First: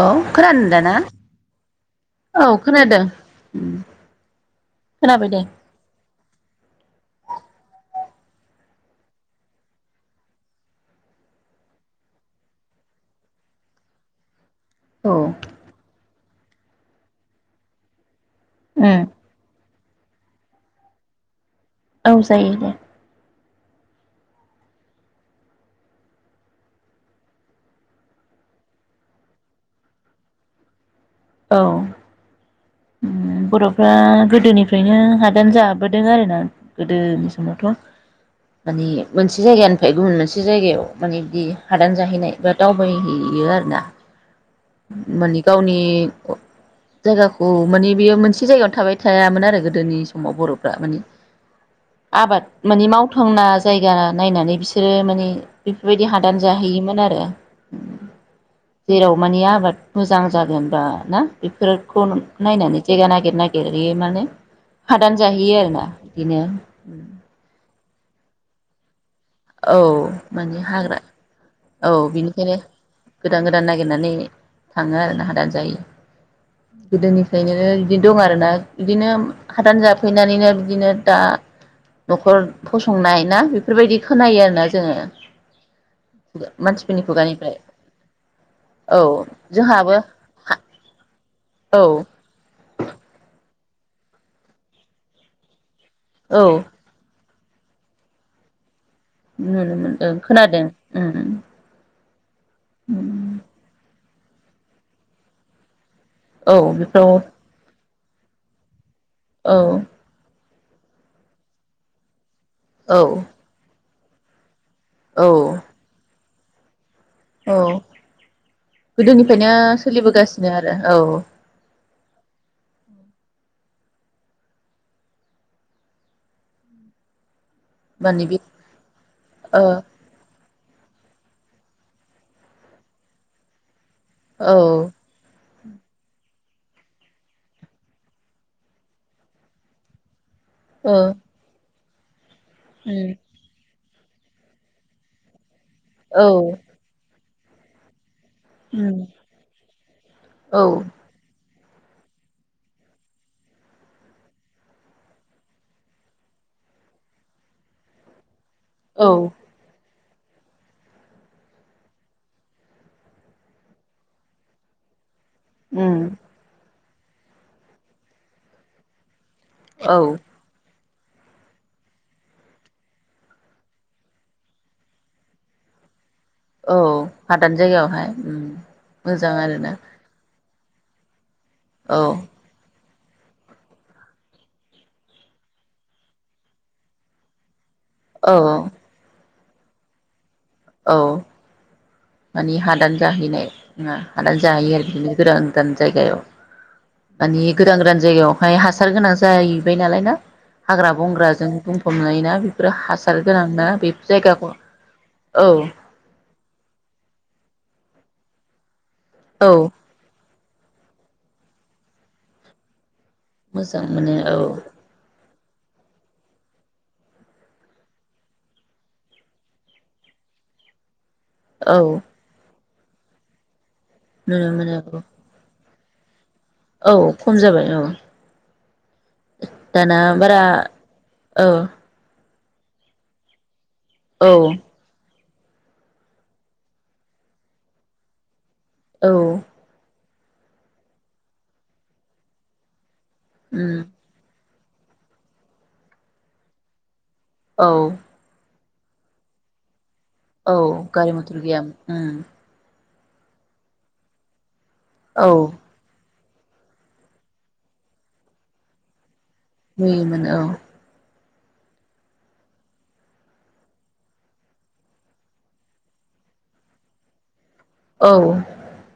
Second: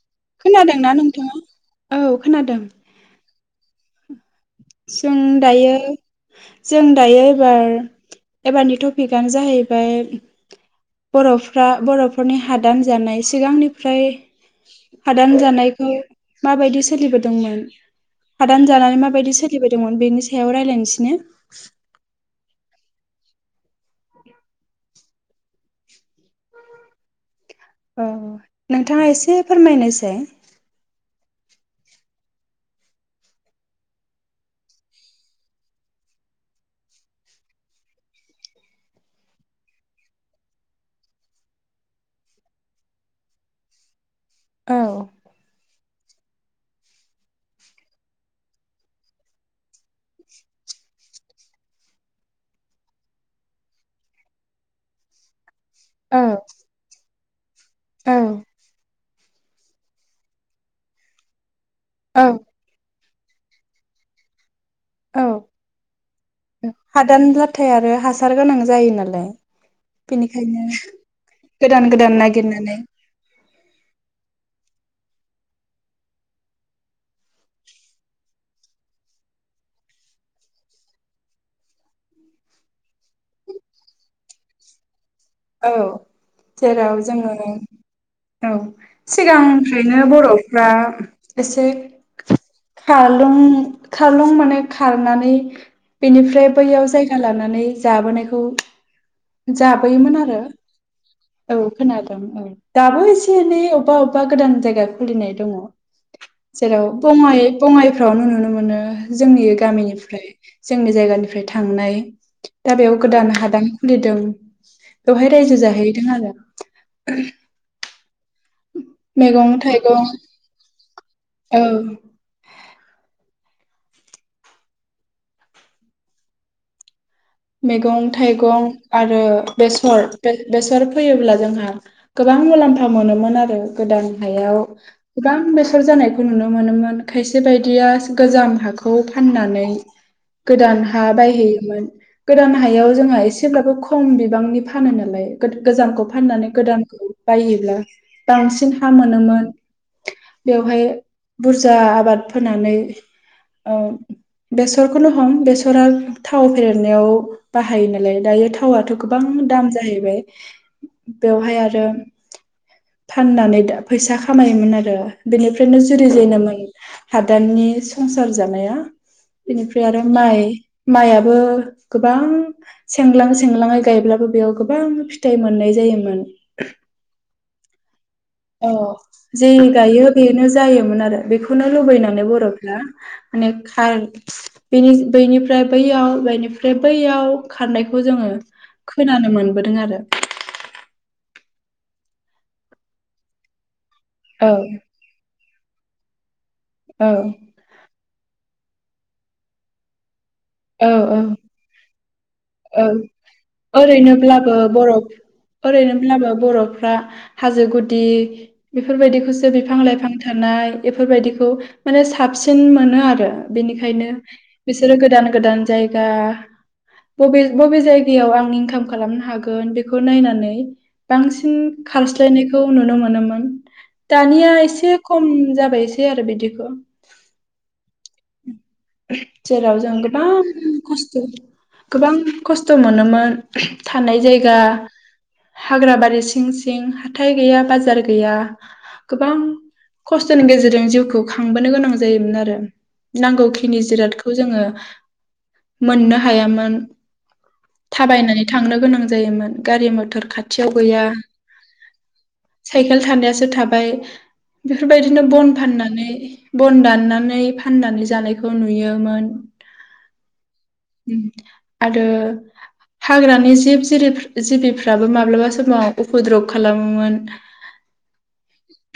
औ खोनादों दा खोनादोंना ना? नोंथाङा? औ खोनादों। जों खोनाबाय दे दायो जों दायो एबार एबारनि टपिकआनो जाहैबाय बर'फ्रा बरफोरनि हादान जानाय सिगांनिफ्राय औ हादान जानायखौ माबायदि सोलिबोदोंमोन? हादान जानानै उम माबायदिसो बोदोंमोन बेनि सायाव रायज्लायनसै ना औ जायो दे। ओं नोंथाङा एसे फोरमायनायसाय औ बरफ्रा गोदोनिफ्रायनो हादान जाबोदों आरोना गोदोनि समावथ माने मोनसे जायगानिफ्राय गुबुन मोनसे जायगायाव माने बि हादान जाहैनाय बा दावबायहैयो आरोना। औ मानि गावनि जायगाखौ माने बेयो मोनसे जायगायावनो थाबाय थायामोन आरो गोदोनि समाव बर'फ्रा माने आबाद माने मावथावना जायगा नायनानै बिसोरो माने बेफोरबायदि औ हादान जाहैयोमोन आरो औ जेराव माने आबाद मोजां जागोन बा ना बे बेफोरखौ औ नायनानै जायगा नागिर नागिर माने हादान औ जाहैयो आरोना बिदिनो हादान लाथाय आरो हासार गोनां जायो नालाय। औ माने बेनिखायनो हाग्रा गोदान औ गोदान बिनिखायनो नागिरनानै गोदान गोदान नागिरनानै थाङो आरो ना हादान जायो गोदोनिफ्रायनो बिदि दं आरोना बिदिनो हादान जाफैनानैनो बिदिनो दा नखर फसंनाय ना बेफोरबायदि खोनायो आरोना जोङो। औ जेराव मानसिफोरनि जोङो खुगानिफ्राय औ जोंहाबो सिगांनिफ्रायनो बर'फ्रा एसे औ खारलुं खारलुं माने खारनानै औ बेनिफ्राय बैयाव जाय गा लानानै जाबोनायखौ नुनो मोनदों। जाबोयोमोन आरो खोनादों औ खोनादों औ दाबो एसे एनै अबा बबेबा गोदान जायगा खुलिनाय दङ औ जेराव बेफ्राव औ बङाइ बङाइ फ्रावनो नुनो मोनो जोंनि गामिनिफ्राय जोंनि जायगानिफ्राय थांनाय दा बेयाव औ गोदान हादान खुलिदों। औ बेवहाय रायजो जाहैदों आरो औ मैगं गोदोनिफ्रायनो थाइगं सोलिबोगासिनो आरो औ औ औ मैगं माने बे थाइगं आरो ओ बेसर बेसर फैयोब्ला जोंहा गोबां मुलाम्फा मोनोमोन आरो गोदान औ हायाव गोबां बेसेन हर जानायखौ नुनो मोनोमोन खायसे बायदिया गोजाम हाखौ फाननानै गोदान ओ हा बायहैयोमोन। गोदान हायाव जोंहा उम एसेब्लाबो ख खम बिबांनि फानो नालाय गोजामखौ औ फाननानै गोदानखौ बायहैब्ला बांसिन हा उम मोनोमोन औ बेवहाय बुरजा आबाद फोनानै ओ बेसरखौनो हम बेसरा थाव फेरनायाव बाहायो नालाय दायो थावाथ' औ गोबां दाम जाहैबाय। बेवहाय आरो फाननानै फैसा खामायोमोन आरो। बेनिफ्रायनो उम जुरिजेनोमोन हादाननि संसार जानाया बेनिफ्राय औ आरो माइ माइयाबो गोबां सेंलां सेंलाङै गायब्लाबो बेयाव गोबां फिथाइ मोननाय जायोमोन। औ हादान जायगायाव हाय अ जे गायो बेनो जायोमोन आरो बेखौनो औ लुबैनानै बर' फ्ला माने खार बेनि बैनिफ्राय बैयाव बेनिफ्राय बैयाव खारनायखौ जोङो औ खोनानो मोन बोदों आरो औ मानि हादान जाहैनाय आा औ जाहाय आरोांं [unintelligible] जायगायाव औ मानि गोदान गोदान जायगायाव ओमफ्राय हासार गोनां जाहैबाय नालाय ना औ हाग्रा औ बंग्राजों बुंफब जायोना बेफोरो औ हासार गोनां ना बेफोर जायगाखौ ओरैनोब्लाबो बर' औ ओरैनोब्लाबो बर'फ्रा हाजो गुदि औ बेफोरबायदिखौसो बिफां लाइफां थानाय बेफोर बायदिखौ माने साबसिन मोनो आरो। मोजां बेनिखायनो मोनो औ बिसोरो गोदान गोदान जायगा बबे बबे जायगायाव आं इनकाम खालामनो हागोन बेखौ नायनानै बांसिन औ खारस्लायनायखौ खौ नुनो मोनोमोन। नुनो दानिया मोनो एसे औ खम जाबाय। सै आरो बिदि औ खम जाबाय औ जेराव जों दाना गोबां बारा खस्थ' औ गोबां खसथ मोनो मोन थानाय औ जायगा हाग्रा बारि सिं सिं हाथाय गैया बाजार गैया औ गोबां खस्थ'नि गेजेरजों जिउखौ खांबोनो गोनां जायोमोन आरो उम जिखिनि जिरादखौ जोङो मोननो हायामोन। औ थाबायनानै थांनो गोनां जायोमोन गारि म औ गारि मथर गैयामोन। साइकेल थानायासो थाबाय बेफोरबायदिनो औ बन फाननानै बन दाननानै फाननानै जानाय खौ नुयोमोन नुयोमोन औ। उम आरो हाग्रानि जिब जिरि जिबिफ्राबो माब्लाबा समाव उपद्रब खालामोमोन औ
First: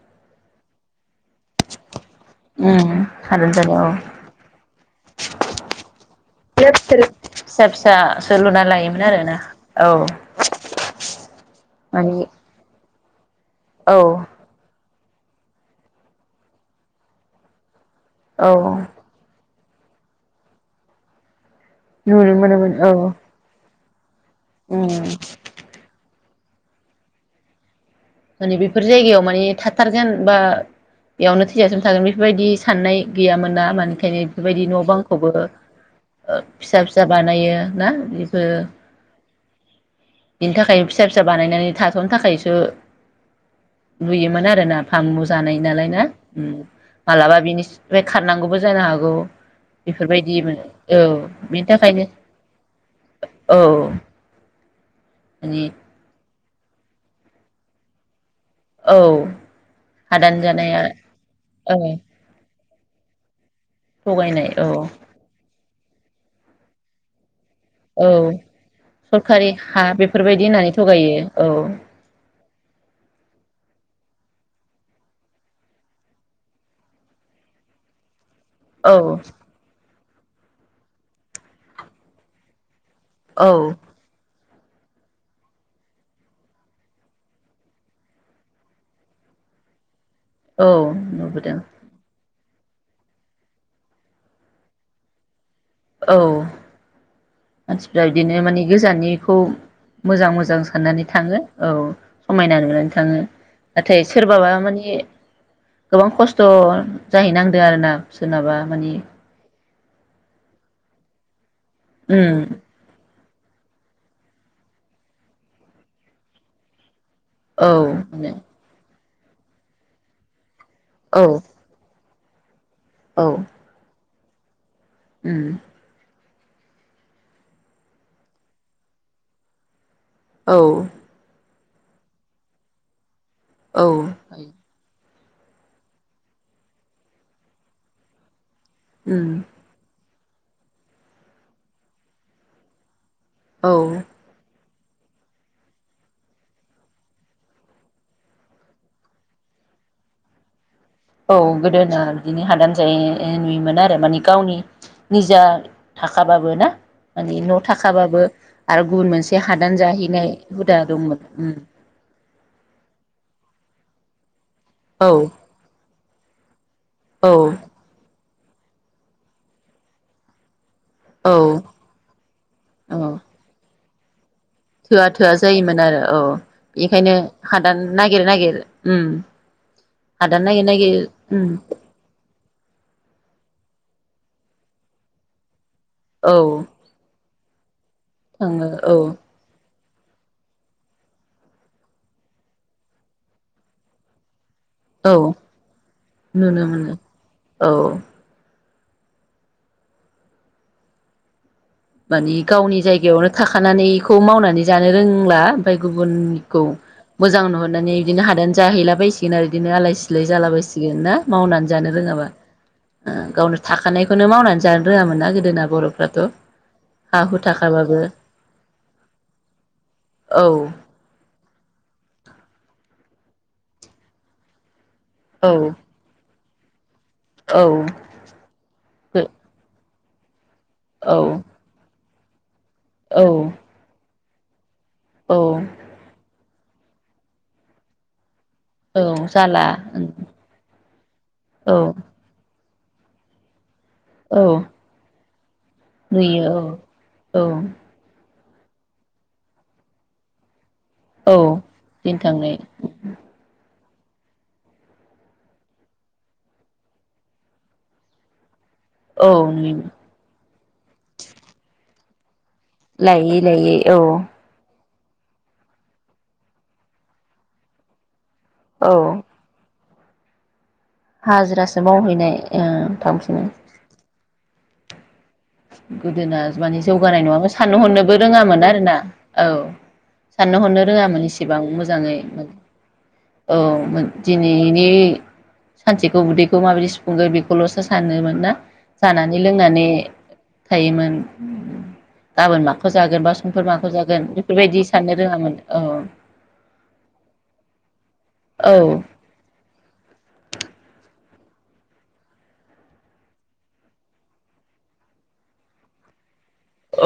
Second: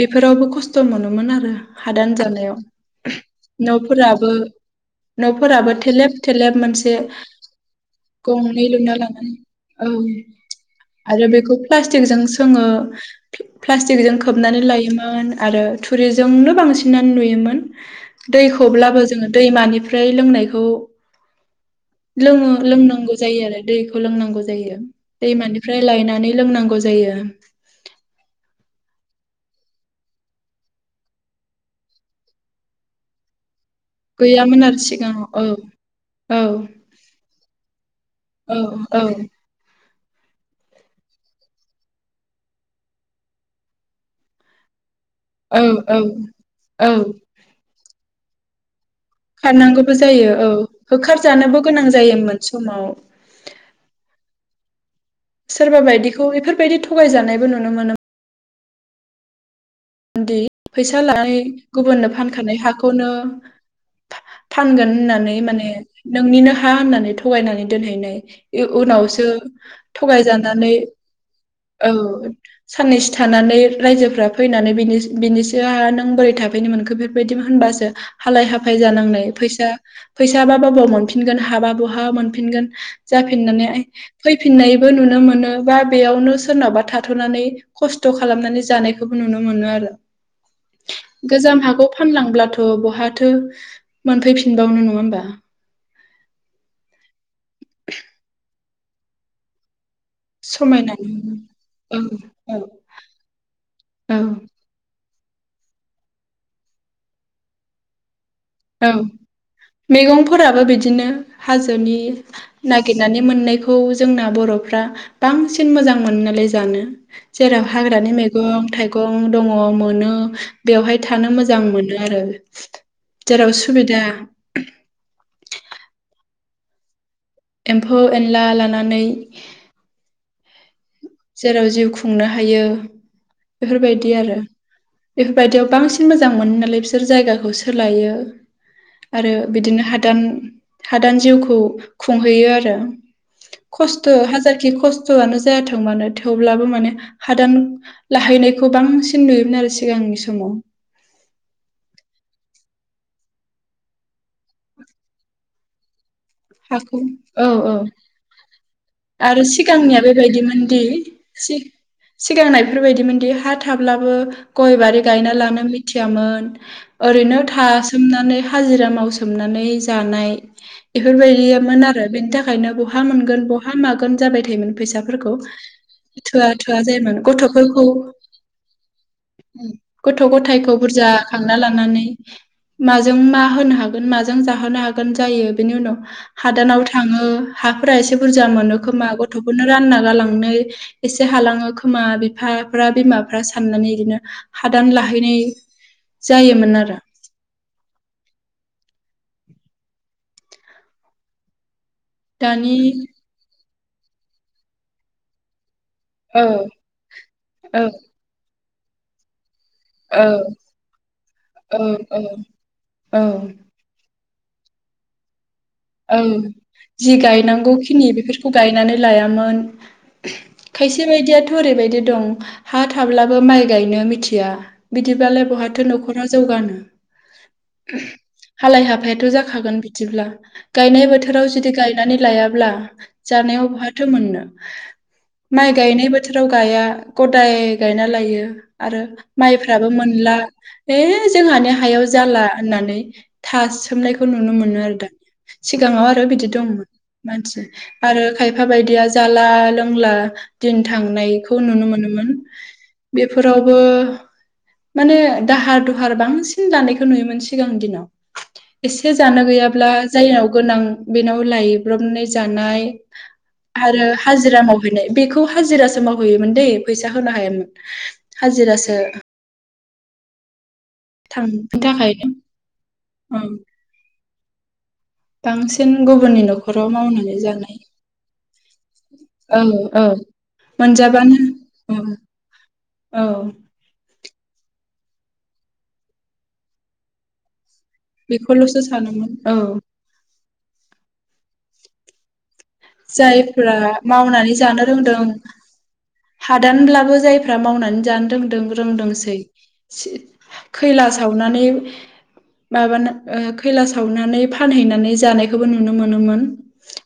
बेफोरावबो खस्थ' खस्थ' मोनोमोन आरो हादान जानायाव ओम हादान जानाय औ न'फोराबो न'फोराबो थेलेब थेलेब मोनसे फिसा फिसासो गंनै लुना लायोमोन लानो आरोना औ आरो बेखौ मानि प्लास्टिकजों सोंङो प्लास्टिकजों औ खोबनानै लायोमोन होन आरो थुरिजोंनो बांसिनानो नुयोमोन। औ दैखौब्लाबो दैमानिफ्राय लोंनायखौ नुनो लोङो मोनोमोन औ लोंनांगौ जायो आरो। दैखौ लोंनांगौ खौजायो उम दैमानिफ्राय लायनानै लोंनांगौ जायो। माने बेफोर जायगायाव माने थाथारगोन बा बेयावनो थैजासिम थागोन बेफोरबायदि साननाय गैयामोन ना मानि निखायनो गैयामोन बेफोरबायदि आरो न' सिगाङाव बांखौबो औ ओ औ फिसा फिसा बानायो ना बेफोर औ औ बिनि थाखाय फिसा फिसा बानायनानै थाथ'नो थाखायसो नुयोमोन आरो ना फामु जानाय औ नालाय औ ना औ मालाबा बेनि बे खारनांगौबो जानो हागौ। खारनांगौबो जायो बेफोरबायदि औ माने औ होखारजानोबो बेनि गोनां थाखायनो जायोमोन समाव औ माने सोरबा बायदिखौ बेफोर बेफोरबायदि थगायजानायबो नुनो मोनो औ दि हादान जानाया फैसा लानाय औ गुबुननो फानखानाय हाखौ खौनो थगायनाय औ फानगोन होननानै माने नोंनिनो हा होननानै थ' थगायनानै औ दोनहैनाय उनावसो सरखारि हा बेफोरबायदि होननानै थगायानानै थगायो औ साननैसो थानानै रायजोफ्रा फै नानै बिनि बिनिसो नों बोरै थाफैनो मोनखो बेफोरबायदि होनबासो हालाय हाफाय औ जानांनाय फैसा फैसाबा बबाव मोनफिनगोन हाबा बहा मोनफिनगोन औ जाफिननानैहाय फै फिननायबो नुनो मोनो बा बेयावनो सोरनावबा थाथ'नानै खस्थ' खालामनानै जानायखौबो नुनो मोनो आरो औ नुबोदों गोजाम हाखौव फानलांब्लाथ' थ बहाथो मोनफैफिनबावनो नङा होमबा? औ मानसिफ्रि बिदिनो मानि गोजाननिखौ मोजां मोजां समायना साननानै थाङो औ औ समायना नुनानै थाङो नाथाय सोरबाबा माने गोबां खस्थ जाहैनांदों आरोना सोरोनाबा औ माने मैगंफोराबो बिदिनो हाजोनि उम नागिरनानै मोननायखौ जोंना बरफ्रा बांसिन मोजां मोनो नालाय जानो। औ जेराव हाग्रानि मैगं थाइगं गं दङ मोनो। बेवहाय औ थानो मोजां मोनो आरो [inaudible] औ जेराव सुबिदा उम एम्फौ एनला लानानै औ जेराव जिउ खुंनो हायो। औ बेफोरबायदि आरो बेफोरबायदियाव बांसिन मोजां मोनो नालाय बिसोर जायगाखौ सोलायो। उम आरो बिदिनो हादान हादान जिउखौ खुंहैयो आरो। औ खस्त हाजार खि खस्थआनो जाया थोंमानो थेवब्लाबो माने हादान लाहैनायखौ बांसिन नुयोमोन आरो सिगांनि समाव। औ गोदोना बिदिनो हादान जायो ओ नुयोमोन आरो माने गावनि निजा थाखाबाबो ना हाखौ माने औ न' औ थाखाबाबो आरो गुबुन मोनसे आरो हादान सिगांनिया जाहैनाय हुदा बेबायदिमोनदि दंमोन उम सि-सिगांना बेफोरबायदिमोनदि हा थाब्लाबो गय बारि औ गायना लानो मिथियामोन [inaudible] औ ओरैनो थासोमनानै हाजिरा मावसोमनानै जानाय, औ बेफोरबायदियामोन आरो बेनि थाखायनो औ बहा मोनगोन बहा मान मागोन जाबाय थायोन थोआ फैसाफोरखौ थोआ जायोमोन आरो औ थोआ थोआ बेनिखायनो जायोमोन हादान गथ'फोरखौ नागिर नागिर उम हादान नागिर गथ'गथाइखौ नागिर बुरजा उम खांना लानानै माजों मा होनो हागोन माजों जाहोनो हागोन जायो बेनि उनाव औ हादानाव थाङो। हा फोरा एसे बुरजा थाङो मोनो औ खोमा गथफोरनो रानना गालांनो एसे हालाङो खोमा बिफाफ्रा बिमाफ्रा साननानै इरिदिनो हादान औ लाहैनाय नुनो जायोमोन मोनो आरो। औ मानि दानि गावनि जायगायावनो थाखा खानानैखौ मावनानै जानो रोंला, फाय औ गुबुनखौ मोजां औ नुहरनानै बिदिनो हादान जाहैलाबायसिगोन आरो बिदिनो आलाय औ सिलाय जाला बायसिगोन ना मावनानै औ जानो रोङाबा औ औ गावनो ओ थाखानाय खोनो मावनानै जानो रोङामोना गोदोना औ बर'फोराथ' जि गायनांगौ खिनि बेफोरखौ गायनानै लायामोन, हा हु खायसे बायदियाथ' ओरै बायदि दं हा थाब्लाबो माइ गायनो मिथिया, बिदिब्लालाय थाखाबाबो औ बहाथो न'खरा जौगानो हालाय हाफायाथ जाखागोन जेब्ला गायनाय औ बोथोराव जुदि गाय नानै लाया अब्ला औ जानायाव बहाथो मोननो औ [inaudible] माइ गायनाय बाथ गाया गदाय गायना लायो आरो औ जाला माइफ्राबो मोनला है जोंहानि औ हायाव जाला होननानै थास सोमनायखौ औ नुनो मोनो आरो दा सिगाङाव आरो बिदि नुयो दंमोन औ मानसि आरो खायफा बायदिया जाला लोंला दिन औ थांनायखौ नुनो दिन मोनोमोन थांनाय बेफोराव माने दाहार दुहार बांसिन दानायखौ नुयोमोन सिगांनि दिनाव एसे औ जानो नुयोमोन गैयाब्ला गोनां बेनाव लायब्रबनाय जानाय लायै लायै औ आरो हाजिरा मावनाय हैनाय बेखौ हाजिरासो मावहैयोमोन दैे फैसा होनो हायामोन। औ हाजिरासो थांनो हाजिरासो थाखायनो मावहैनाय ओ थांफिनो। ओं बांसिन गोदोना गुबुननि माने न'खराव जौगानाय मावनानै नङामोन साननो जानाय हनोबो रोङामोन आरोना औ साननो हनो रोङामोन मोनजाबानो इसेबां औ मोजाङै औ दिनैनि सानसेखौ उदैखौ माबायदि सुफुंगोन बेखौल' सानोमोन ना बेखौल'सो सानोमोन जानानै औ लोंनानै थायोमोन गाबोन मा माखौ जागोन बा समफोर जायफ्रा माखौ जागोन मावनानै बेफोरबायदि जानो साननो रोंदों रोङामोन औ। हादानब्लाबो जायफ्रा मावनानै जानो रोंदों औ रोंदोंसै खैला सावनानै माबाना खैला सावनानै फानहैनानै जानायखौबो नुनो मोनोमोन।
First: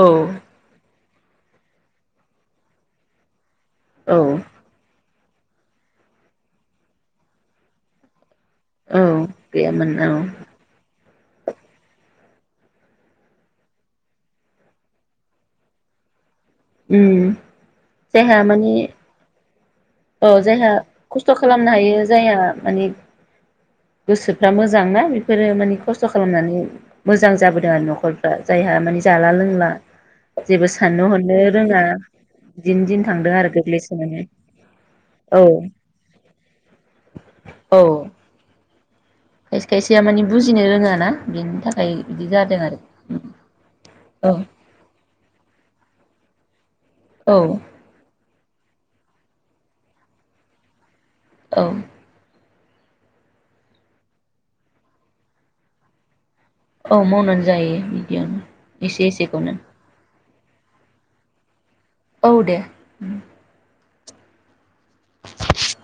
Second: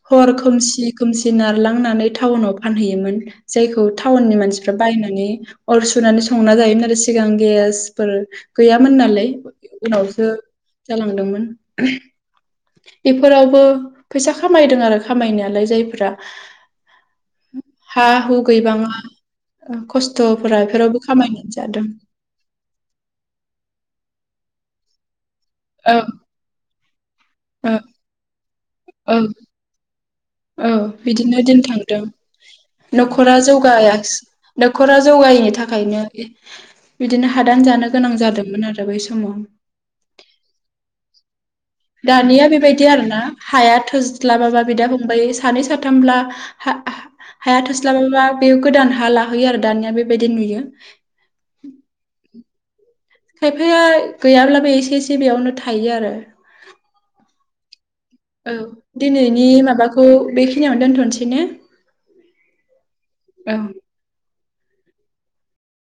औ हर खोमसि खोमसि नारलांनानै टाउनाव फानहैयोमोन जायखौ औ टाउननि मानसिफ्रा बायनानै अर सुनानै संना जायोमोन आरो सिगां गेसफोर गैयामोन औ नालाय गैयामोन औ उनावसो जालांदोंमोन [unintelligible] बेफोरावबो फैसा खामायदों आरो खामायनायालाय जायफ्रा उ देहाया मानि गैबाङा औ खस्थ'फोरा जायहा बेफोरावबो खस्थ' खामायनानै खालामनो जादों हायो जायहा माने गोसो दा मोजां ना? फोरो मानि औ खस्थ' खालामनानै मोजां जाबोदों औ आरो न'खरफ्रा जायहा माने औ जाला लोंला जेबो औ साननो हनो बिदिनो दिन रोङा थांदों बिदिनो दिन थांदों न'खरा आरो गोग्लैसोनानै। जौगायाखि नख'रा औ जौगायैनि थाखायनो बिदिनो हादान औ जानो गोनां जादोंमोन। आरो बै समाव खायसे खायसेया माने बुजिनो रोङाना। [inaudible] दानिया बेबायदि आरोना हाया औ थोस्लाबाबा बिदा फंबाइ सानै साथामब्ला। हा औ हाया थोस्लाबाबा। बे गोदान हा लाहैयो आरो दानिया बेबायदि नुयो। औ। खायफाया गैयाब्लाबो एसे एसे बेयावनो थायो आरो। औ मावनानै जायो। बिदियावनो औ एसे दिनैनि एसेखौनो माबाखौ बेखिनियावनो दोनथ'नोसै ने? औ दे। औ